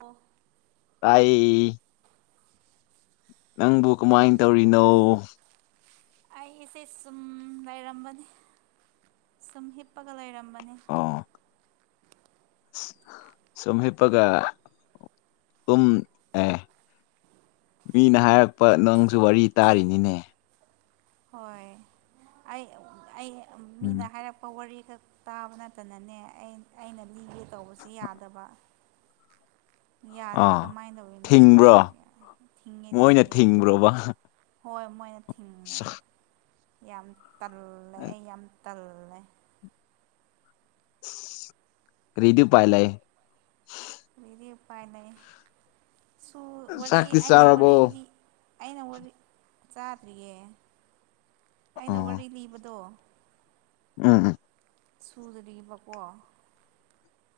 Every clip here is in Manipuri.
ꯑꯣ ꯇꯥꯏꯌꯦ ꯀꯃꯥꯏꯅ ꯇꯧꯔꯤꯅꯣ ꯈꯪꯗ꯭ꯔꯦꯗ ꯑꯩꯁꯦ ꯁꯨꯝ ꯂꯩꯔꯝꯕꯅꯦ ꯁꯨꯝ ꯍꯤꯞꯄꯒ ꯂꯩꯔꯝꯕꯅꯦ ꯑꯣ ꯁꯨꯝ ꯍꯤꯄꯒ ꯇꯨꯝ ꯑꯦ ꯃꯤꯅ ꯍꯥꯏꯔꯛꯄ ꯅꯪꯁꯨ ꯋꯥꯔꯤ ꯇꯥꯔꯤꯅꯤꯅꯦ ꯍꯣꯏ ꯑꯩ ꯑꯩ ꯎꯝ ꯃꯤꯅ ꯍꯥꯏꯔꯛꯄ ꯋꯥꯔꯤꯗ ꯇꯥꯕ ꯅꯠꯇꯅꯅꯦ ꯑꯩ ꯑꯩꯅ ꯂꯤꯒꯦ ꯇꯧꯕꯁꯦ ꯌꯥꯗꯕ ꯌꯥꯗ꯭ꯔꯦ ꯑꯥ ꯀꯃꯥꯏ ꯇꯧꯗꯣꯏꯅꯣ ꯊꯤꯡꯕ꯭ꯔꯣ ꯈꯪꯗ꯭ꯔꯦ ꯊꯤꯡꯉꯦ ꯃꯣꯏꯅ ꯊꯤꯡꯉꯦ ꯊꯤꯡꯕ꯭ꯔꯣꯕ ꯍꯣꯏ ꯃꯣꯏꯅ ꯊꯤꯡꯉꯦ ꯌꯥꯝ ꯇꯜꯂꯦ ꯑꯩ ꯌꯥꯝ ꯇꯜꯂꯦ ꯀ꯭ꯔꯤꯗꯤ ꯎꯄꯥꯏ ꯂꯩ ꯀꯔꯤꯗꯤ ꯎꯄꯥꯏ ꯂꯩ ꯁꯨ ꯋꯥꯔꯤ ꯆꯥꯛꯇꯤ ꯑꯩꯅ ꯆꯥꯔꯕꯣ ꯋꯥꯔꯤ ꯂꯤ ꯑꯩꯅ ꯋꯥꯔꯤ ꯆꯥꯗ꯭ꯔꯤꯌꯦ ꯑꯩꯅ ꯑꯣ ꯋꯥꯔꯤ ꯂꯤꯕꯗꯣ ꯎꯝ ꯎꯝ ꯁꯨꯗ꯭ꯔꯤꯕꯀꯣ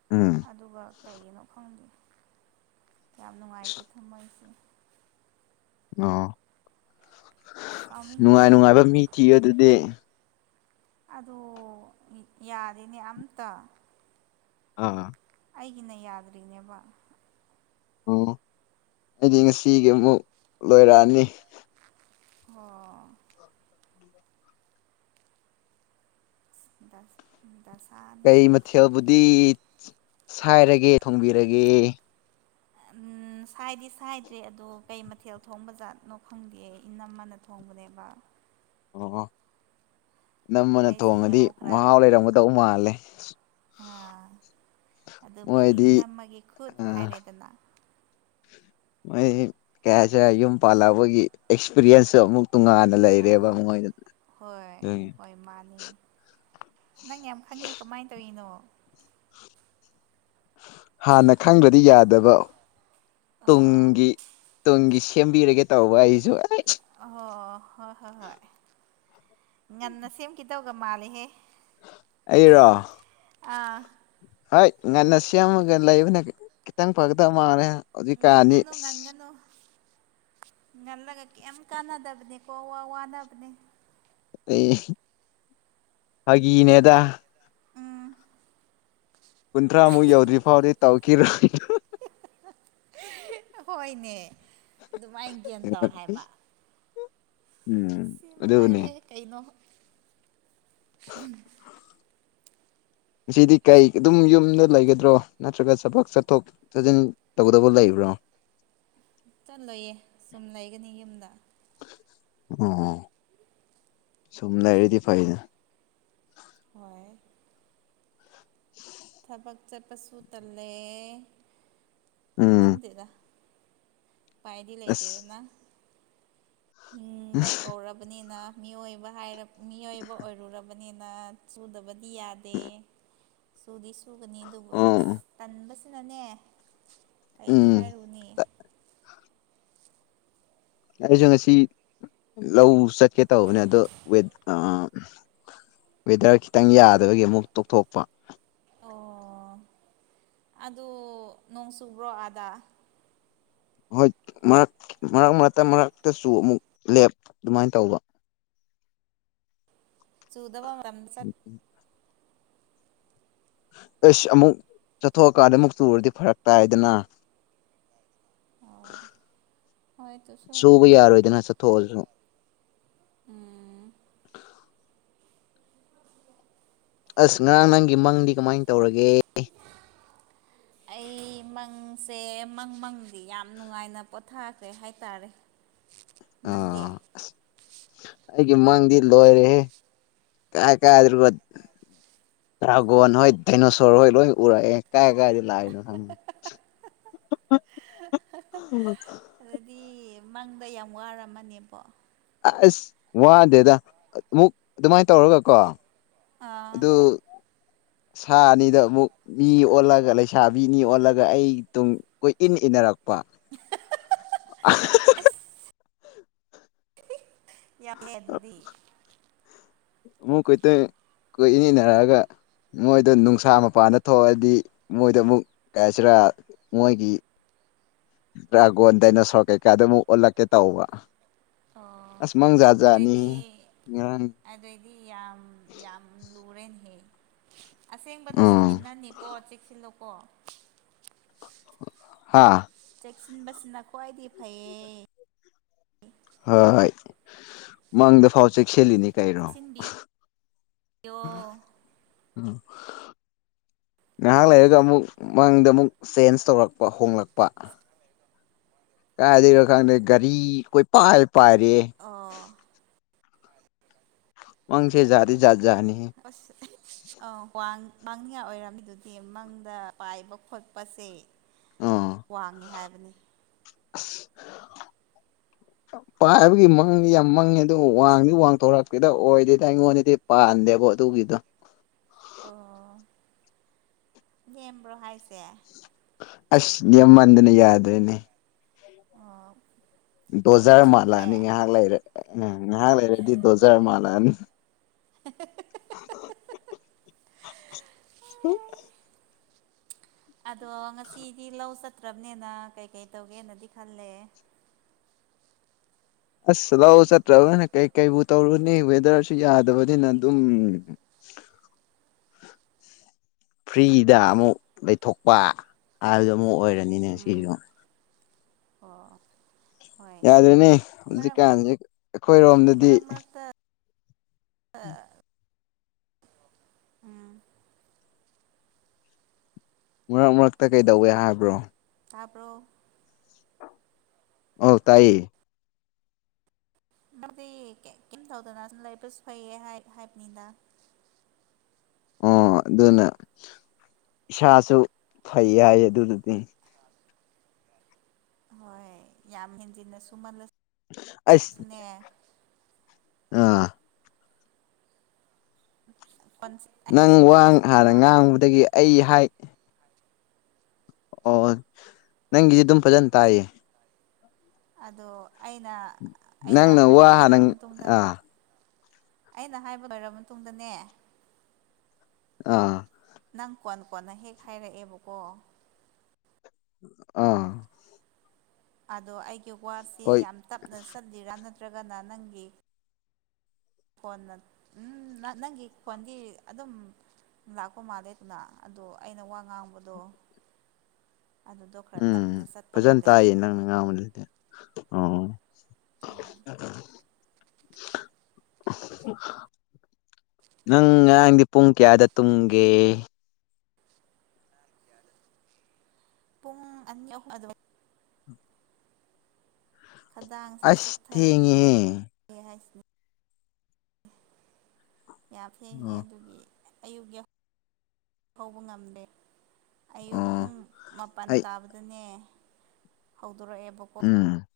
ꯎꯝ ꯑꯗꯨꯒ ꯀꯩꯒꯤꯅꯣ ꯈꯪꯗꯦ ꯌꯥꯝ ꯅꯨꯉꯥꯏꯇꯦ ꯊꯃꯣꯏꯁꯦ ꯑꯣ ꯆꯥꯎꯅꯤꯡꯉꯦ ꯅꯨꯡꯉꯥꯏ ꯅꯨꯡꯉꯥꯏꯕ ꯃꯤ ꯊꯤꯌꯣ ꯑꯗꯨꯗꯤ ꯑꯗꯣ ꯌꯥꯗꯦꯅꯦ ꯑꯝꯇꯥ ꯑꯥ ꯑꯩꯒꯤꯅ ꯌꯥꯗ꯭ꯔꯤꯅꯦꯕ ꯑꯣ ꯑꯩꯗꯤ ꯉꯁꯤꯒꯤ ꯃꯨꯛ ꯂꯣꯏꯔꯛꯑꯥꯅꯤ ꯑꯣ [unintelligible] ꯗꯥꯁ ꯎꯝ ꯗꯥꯁꯥ ꯀꯩ ꯃꯊꯦꯜꯕꯨꯗꯤ ꯁꯥꯏꯔꯒꯦ ꯊꯣꯡꯕꯤꯔꯒꯦ [unintelligible] ꯎꯝ ꯁꯥꯏꯗꯤ ꯁꯥꯏꯗ꯭ꯔꯦ ꯑꯗꯣ ꯀꯩ ꯃꯊꯦꯜ ꯊꯣꯡꯕ ꯖꯠꯅꯣ ꯈꯪꯗꯦꯌꯦ ꯏꯅꯝꯃꯅ ꯊꯣꯡꯕꯅꯦꯕ ꯑꯣ ꯑꯣ ꯅꯝꯃꯥꯅ ꯑꯩꯁꯦ ꯊꯣꯡꯉꯥꯗꯤ ꯃꯍꯥꯎ ꯂꯩꯔꯝꯒꯗꯧ ꯃꯥꯜꯂꯦ ꯑ ꯑꯗꯨꯕꯨꯗꯤ ꯃꯣꯏꯗꯤ ꯏꯅꯝꯃꯒꯤ ꯈꯨꯠ ꯑ ꯍꯥꯏꯔꯦꯗꯅ ꯀꯩ ꯍꯥꯏꯁꯤꯔꯥ ꯌꯨꯝ ꯄꯥꯜꯂꯑꯕꯒꯤ ꯑꯦꯛꯁꯄꯤꯔꯤꯌꯦꯟꯁꯇꯣ ꯑꯃꯨꯛ ꯇꯣꯡꯉꯥꯟ ꯂꯩꯔꯦꯕ ꯃꯣꯏꯗ ꯑꯣꯏ ꯃꯥꯥꯅꯦ ꯅꯪ ꯌꯥꯝ ꯈꯪꯉꯦ ꯀꯃꯥꯏ ꯇꯧꯔꯤꯅꯣ ꯍꯥꯟꯅ ꯈꯪꯗ꯭ꯔꯗꯤ ꯌꯥꯗꯕ ꯇꯨꯡꯒꯤ ꯇꯨꯡꯒꯤ ꯁꯦꯝꯕꯤꯔꯒꯦ ꯇꯧꯕ ꯑꯩꯖꯨ ꯑꯩ ꯑꯣꯍꯣ ꯍꯣꯏ ꯍꯣꯏ ꯍꯣꯏ ꯉꯟꯅ ꯁꯦꯝꯀꯤꯗꯣꯒ ꯃꯥꯂꯦꯍꯦ ꯑꯩꯔꯣ ꯑꯏ ꯉꯟꯅ ꯁꯦꯝꯃꯒ ꯂꯩꯕꯅ ꯈꯤꯇꯪ ꯐꯒꯗꯕ ꯃꯥꯜꯂꯦ ꯍꯧꯖꯤꯛꯀꯥꯟꯗꯤ ꯉꯟꯒꯅꯨ ꯉꯟꯒꯅꯨ ꯉꯜꯂꯒ ꯀꯩꯝ ꯀꯥꯟꯅꯗꯕꯅꯦꯀꯣ ꯋꯥ ꯋꯥꯅꯕꯅꯦ ꯑ ꯐꯒꯤꯅꯦꯗ ꯎꯝ ꯀꯨꯟꯊ꯭ꯔꯥꯃꯨꯛ ꯌꯧꯗ꯭ꯔꯤ ꯐꯥꯎꯗꯤ ꯇꯧꯈꯤꯔꯣꯏ ꯍꯣꯏꯅꯦ ꯑꯗꯨꯃꯥꯏꯅ ꯒ꯭ꯌꯥꯟ ꯇꯧ ꯍꯥꯏꯕ ꯎꯝ ꯁꯤ ꯑꯗꯨꯅꯦ ꯃꯉꯥꯏꯔꯦ ꯀꯩꯅꯣ ꯁꯤꯗꯤ ꯀꯩ ꯑꯗꯨꯝ ꯌꯨꯝꯗ ꯂꯩꯒꯗ꯭ꯔꯣ ꯅꯠꯇ꯭ꯔꯒ ꯆꯕꯛ ꯆꯠꯊꯣꯛ ꯖꯤꯟ ꯇꯧꯒꯗꯕ ꯂꯩꯕ꯭ꯔꯣ ꯆ ꯂꯣꯏꯌꯦ ꯁꯨꯝ ꯂꯩꯒꯅꯤ ꯌꯨꯝꯗ ꯑꯣ ꯁꯨꯝ ꯂꯩꯔꯗꯤ ꯐꯩꯅ ꯍꯣꯏ [unintelligible] ꯕꯛ ꯆꯠꯄꯁꯨ ꯇꯜꯂꯦ ꯎꯝ ꯈꯪꯗꯦꯗ ꯄꯥꯏꯗꯤ ꯑꯁ ꯂꯩꯇꯦꯗꯅ ꯍꯤꯡꯕ ꯀꯧꯔꯕꯅꯤꯅ ꯃꯤꯑꯣꯏꯕ ꯍꯥꯏꯔ ꯃꯤꯑꯣꯏꯕ ꯑꯣꯏꯔꯨꯔꯕꯅꯤꯅ ꯆꯨꯗꯕꯗꯤ ꯌꯥꯗꯦ ꯁꯨꯗꯤ ꯁꯨꯒꯅꯤ ꯑꯗꯨꯕꯨ ꯑꯁ ꯑꯣ ꯇꯟꯕꯁꯤꯅꯅꯦ ꯀꯩꯗꯤ ꯎꯝ ꯍꯥꯏꯔꯨꯅꯦ ꯑꯩꯖꯨ ꯉꯁꯤ ꯂꯧ ꯆꯠꯀꯦ ꯇꯧꯕꯅꯦ ꯑꯗꯣ ꯋꯦꯠ ꯑ ꯋꯦꯗꯔ ꯈꯤꯇꯪ ꯌꯥꯗꯕꯒꯤ ꯑꯃꯨꯛ ꯇꯣꯛꯊꯣꯛꯄ ꯑꯣ ꯑꯗꯨ ꯅꯣꯡ ꯆꯨꯕ꯭ꯔꯣ ꯑꯥꯗꯥ ꯍꯣꯏ ꯃꯔꯛ ꯃꯔꯛ ꯃꯔ ꯃꯔꯛꯇꯆꯨ ꯃꯨꯛ ꯂꯦꯞ ꯑꯗꯨꯃꯥꯏ ꯇꯧꯕ ꯆꯨꯗꯕ ꯃꯔꯝ [inaudible] ꯑꯩꯁ ꯑꯃꯨꯛ ꯆꯠꯊꯣꯛꯑꯀꯥꯟꯗ ꯑꯃꯨꯛ ꯆꯨꯔꯗꯤ ꯐꯔꯛ ꯇꯥꯏꯗꯅ ꯑꯣ ꯍꯣꯏ ꯇꯨꯁꯨ ꯆꯨꯕ ꯌꯥꯔꯣꯏꯗꯅ ꯆꯠꯊꯣꯛꯑꯖꯨ ꯎꯝ [unintelligible] ꯑꯁ ꯉꯔꯥꯡ ꯅꯪꯒꯤ ꯃꯪꯗꯤ ꯀꯃꯥꯏꯟ ꯇꯧꯔꯒꯦ ꯑꯩ ꯃꯪꯁꯦ ꯃꯪ ꯃꯪꯗꯤ ꯌꯥꯝ ꯅꯨꯉꯥꯏꯅ ꯄꯣꯊꯥꯈ꯭ꯔꯦ ꯍꯥꯏꯇꯥꯔꯦ [unintelligible] ꯅꯪꯗꯤ ꯑꯁ ꯑꯩꯒꯤ ꯃꯪꯗꯤ ꯂꯣꯏꯔꯦꯍꯦ ꯀꯥꯏ [unintelligible] ꯗ꯭ꯔꯥꯒꯣꯟ ꯍꯣꯏꯠ ꯗꯥꯏꯅꯣꯁꯣꯔ ꯍꯣꯏ ꯂꯣꯏ ꯎꯔꯑꯦ ꯀꯥꯏ ꯀꯥꯏꯗꯩ ꯂꯥꯏꯅꯣ ꯈꯪ [unintelligible] ꯑꯗꯨꯗꯤ ꯃꯪꯗ ꯌꯥꯝ ꯋꯥꯔꯝꯃꯅꯦꯕꯣ ꯑꯁ ꯋꯥꯗꯦꯗ ꯑꯃꯨꯛ ꯑꯗꯨꯃꯥꯏ ꯇꯧꯔꯒ ꯀꯣ ꯑꯥ ꯑꯗꯨ ꯁꯥ ꯑꯅꯤꯗꯣ ꯑꯃꯨꯛ ꯃꯤ ꯑꯣꯜꯂꯒ ꯂꯩꯁꯥꯕꯤꯅꯤ ꯑꯣꯜꯂꯒ ꯑꯩ ꯇꯨꯡ ꯀꯣꯏꯏꯟ ꯏꯟꯅꯔꯛ ꯄꯥ ꯑꯁ [unintelligible] ꯑꯗꯨꯗꯤ ꯑꯃꯨꯛ [unintelligible] ꯀꯣꯏꯏꯟ ꯏꯟꯅꯔꯛꯑꯒ ꯃꯣꯏꯗꯣ ꯅꯨꯡꯁꯥ ꯃꯄꯥꯟꯗ ꯊꯣꯛꯑꯗꯤ ꯃꯣꯏꯗ ꯑꯃꯨꯛ ꯀꯩ ꯍꯥꯏꯁꯤꯔꯥ ꯃꯣꯏꯒꯤ ꯗ꯭ꯔꯥꯒꯣꯟ ꯗꯥꯏꯅꯣꯁꯣꯔ ꯀꯩꯀꯥꯗ ꯑꯃꯨꯛ ꯑꯣꯜꯂꯛꯀꯦ ꯇꯧꯕ ꯑꯣ ꯑꯁ ꯃꯪ ꯖꯥꯠ ꯖꯥꯠꯅꯤ ꯉꯔꯪ ꯑꯗꯨꯑꯣꯏꯗꯤ ꯌꯥꯝ ꯌꯥꯝ ꯂꯨꯔꯦꯅꯦꯍꯦ ꯑꯁꯦꯡꯕꯗꯁꯨ ꯎꯝ ꯏꯟꯅꯅꯤꯀꯣ ꯆꯦꯛꯁꯤꯜꯂꯨꯀꯣ ꯍꯥ ꯆꯦꯛꯁꯤꯟꯕꯁꯤꯅ ꯈ꯭ꯋꯥꯥꯏꯗꯒꯤ ꯐꯩꯌꯦ ꯍꯣꯏ ꯍꯣꯏ ꯃꯪꯗꯐꯥꯎ ꯆꯦꯛꯁꯤꯜꯂꯤꯅꯤ ꯀꯩꯔꯣ ꯆꯦꯛꯁꯤꯟꯕꯤꯌꯣ [unintelligible] ꯉꯥꯍꯥꯛ ꯂꯩꯔꯒ ꯑꯃꯨꯛ ꯃꯪꯗ ꯑꯃꯨꯛ ꯆꯦꯟꯖ ꯇꯧꯔꯛꯄ ꯍꯣꯡꯂꯛꯄ ꯀꯥꯏꯗꯩꯔꯣ ꯈꯪꯗꯦ ꯒꯥꯔꯤ ꯀꯣꯏꯄꯥꯏ ꯄꯥꯏꯔꯦ ꯑꯣ ꯃꯪꯁꯦ ꯖꯥꯗꯤ ꯖꯥꯠ ꯖꯥꯅꯤꯍꯦ ꯑꯁ ꯑꯥ ꯋꯥꯡ ꯋꯥꯡꯅꯤꯉꯥꯏ ꯑꯣꯏꯔꯝꯃꯤꯗꯨꯗꯤ ꯃꯪꯗ ꯄꯥꯏꯕ ꯈꯣꯠꯄꯁꯦ [inaudible] ꯋꯥꯡꯉꯦ ꯍꯥꯏꯕꯅꯤ ꯑꯁ ꯄꯥꯏꯕꯒꯤ ꯃꯪꯗꯤ ꯌꯥꯝ ꯃꯪꯉꯦ ꯑꯗꯨ ꯋꯥꯡꯗꯤ ꯋꯥꯡꯊꯣꯔꯛꯇꯦꯗ ꯑꯣꯏꯗꯦꯗ ꯑꯩꯉꯣꯟꯗꯗꯤ ꯄꯥꯟꯗꯦꯕꯣ ꯑꯗꯨꯒꯤꯗꯣ ꯑꯣ ꯅꯦꯝꯕ꯭ꯔꯣ ꯍꯥꯏꯁꯦ ꯑꯁ ꯅꯦꯝꯃꯟꯗꯅ ꯌꯥꯗ꯭ꯔꯦꯅꯦ ꯑ ꯗꯣꯖꯔ ꯃꯥꯜꯂꯑꯅꯤ ꯉꯥꯍꯥꯛ ꯂꯩꯔ ꯎꯝ ꯉꯥꯍꯥꯛ ꯂꯩꯔꯗꯤ ꯗꯣꯖꯔ ꯃꯥꯜꯂꯑꯅꯤ [unintelligible] ꯑꯗꯣ ꯉꯁꯤꯗꯤ ꯂꯧ ꯆꯠꯇ꯭ꯔꯕꯅꯦꯅ ꯀꯩꯀꯩ ꯇꯧꯒꯦꯅꯗꯤ ꯈꯜꯂꯦ ꯑꯁ ꯂꯧꯛ ꯆꯠꯇ꯭ꯔꯕꯅꯤꯅ ꯀꯩꯀꯩꯕꯨ ꯇꯧꯔꯨꯅꯤ ꯋꯦꯗꯔꯁꯨ ꯌꯥꯗꯕꯅꯤꯅ ꯗꯨꯝ [unintelligible] ꯐ꯭ꯔꯤꯗꯥꯥ ꯑꯃꯨꯛ ꯂꯩꯊꯣꯛꯄ ꯍꯥꯏꯕꯗꯨ ꯑꯃꯨꯛ ꯑꯣꯏꯔꯦ ꯎꯝ ꯑꯣ ꯑꯣ ꯌꯥꯗ꯭ꯔꯦꯅꯦ ꯍꯧꯖꯤꯛꯀꯥꯟꯖꯦ ꯑꯩꯈꯣꯏꯔꯣꯝꯗꯗꯤ ꯑꯥ ꯎꯝ ꯃꯔꯛ ꯃꯔꯛꯇ ꯀꯩꯗꯧꯋꯦ ꯍꯥꯏꯕ꯭ꯔꯣ ꯇꯥꯕ꯭ꯔꯣ ꯑꯧ ꯇꯥꯏꯌꯦ [inaudible] ꯀꯤꯝ ꯇꯧꯗꯅ ꯁꯨꯝ ꯂꯩꯕꯁꯨ ꯐꯩꯌꯦ ꯍꯥꯏ ꯍꯥꯏꯕꯅꯤꯗ ꯑꯣ ꯑꯗꯨꯅ ꯏꯁꯥꯁꯨ ꯐꯩ ꯍꯥꯏꯌꯦ ꯑꯗꯨꯗꯨꯗꯤ ꯍꯣꯏ ꯌꯥꯝ ꯍꯦꯟꯖꯤꯟꯅ ꯁꯨꯝꯃꯜꯂꯁ ꯑꯁ ꯑꯥ [unintelligible] ꯅꯪ ꯋꯥ ꯇꯞꯅ ꯆꯠꯂ ꯍꯥꯟꯅ ꯃꯥꯜꯂꯦ ꯉꯥꯡꯕꯗꯒꯤ ꯑꯩ ꯍꯥꯏ ꯑꯣ ꯅꯪꯒꯤ ꯑꯗꯨꯝ ꯐꯖꯟ ꯇꯥꯏꯌꯦ ꯑꯗꯣ ꯑꯩꯅ ꯑꯩꯅ ꯅꯪꯅ ꯋꯥ ꯍꯥꯏꯕ ꯍꯥꯟꯅ ꯂꯣꯏꯔ ꯃꯇꯨꯡꯗ ꯑꯥ ꯑꯩꯅ ꯍꯥꯏꯕ ꯂꯣꯏꯔ ꯃꯇꯨꯡꯗꯅꯦ ꯑꯥ ꯅꯪ ꯀꯣꯟ ꯀꯣꯟꯅ ꯍꯦꯛ ꯍꯥꯏꯔꯛꯑꯦꯕꯀꯣ ꯑ ꯑꯗꯣ ꯑꯩꯒꯤ ꯋꯥꯁꯤ ꯍꯣꯏ ꯌꯥꯝ ꯇꯞꯅ ꯆꯠꯂꯤꯔꯥ ꯅꯠꯇ꯭ꯔꯒꯅ ꯅꯪꯒꯤ ꯈꯣꯟꯅ ꯎꯝ ꯅꯪꯒꯤ ꯈꯣꯟꯒꯤ ꯑꯗꯨꯝ ꯂꯥꯛꯄ ꯃꯥꯜꯂꯦꯗꯅ ꯑꯗꯣ ꯑꯩꯅ ꯋꯥ ꯉꯥꯡꯕꯗꯣ ꯑꯗꯨꯗꯣ ꯈꯔ ꯎꯝ ꯇꯞꯅ ꯆꯠꯄ ꯐꯖꯅ ꯃꯥꯜꯂꯦ ꯇꯥꯏꯌꯦ ꯅꯪꯅ ꯉꯥꯡꯕꯗ ꯑꯣ [inaudible] ꯅꯪ ꯉꯔꯥꯡꯗꯤ ꯄꯨꯡ ꯀꯌꯥꯗ ꯇꯨꯝꯒꯦ ꯄꯨꯡ ꯑꯅꯤ ꯑꯍꯨꯝ [inaudible] ꯈꯗꯥꯡꯁꯦ ꯑꯁ ꯆꯣꯛꯊꯩ ꯊꯦꯡꯉꯦꯍꯦ ꯌꯦ ꯍꯥꯏꯁꯤꯅꯤ ꯌꯥ ꯐꯦꯡꯉꯦ ꯑꯣ ꯑꯗꯨꯒꯤ ꯑꯌꯨꯛ ꯌꯥ ꯍꯧꯕ ꯉꯝꯗꯦ ꯑꯌꯨꯛ ꯑꯣ ꯄꯨꯡ ꯃꯥꯄꯟ ꯑꯩ ꯇꯥꯕꯗꯅꯦ ꯍꯧꯗꯣꯔꯛꯑꯦꯕꯀꯣ ꯎꯝ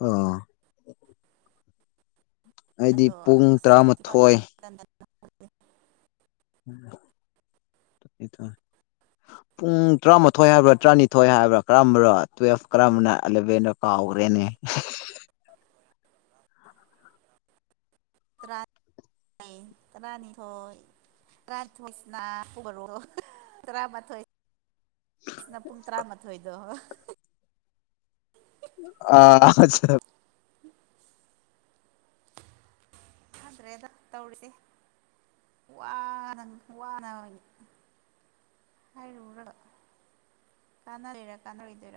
ꯑ ꯑꯩꯗꯤ ꯑꯗꯣ ꯄꯨꯡ ꯇꯔꯥꯃꯥꯊꯣꯏ [inaudible] [inaudible] ꯄꯨꯡ ꯇ꯭ꯔꯥꯃꯥꯊꯣꯏ ꯍꯥꯏꯕ꯭ꯔꯥ ꯇ꯭ꯔꯥꯅꯤꯊꯣꯏ ꯍꯥꯏꯕ꯭ꯔꯥ ꯀꯔꯝꯕꯔ ꯇꯨꯋꯦꯞ ꯀꯔꯝꯕꯅ ꯑꯦꯂꯕꯦꯟꯅꯣ ꯀꯥꯎꯒ꯭ꯔꯦꯅꯦ [inaudible] ꯇꯔꯥꯅꯤꯊꯣꯏ [inaudible] ꯁꯤꯅ ꯄꯨꯡ ꯇꯔꯥꯃꯥꯊꯣꯏꯗꯣ ꯑ ꯈꯪꯗ꯭ꯔꯦꯗ ꯇꯧꯔꯤꯁꯦ ꯋꯥꯅ [inaudible] ꯍꯥꯏꯔꯨꯔꯒ ꯀꯥꯥꯟꯅ [inaudible] ꯀꯥꯟꯅꯔꯨꯏꯗꯣꯏꯔ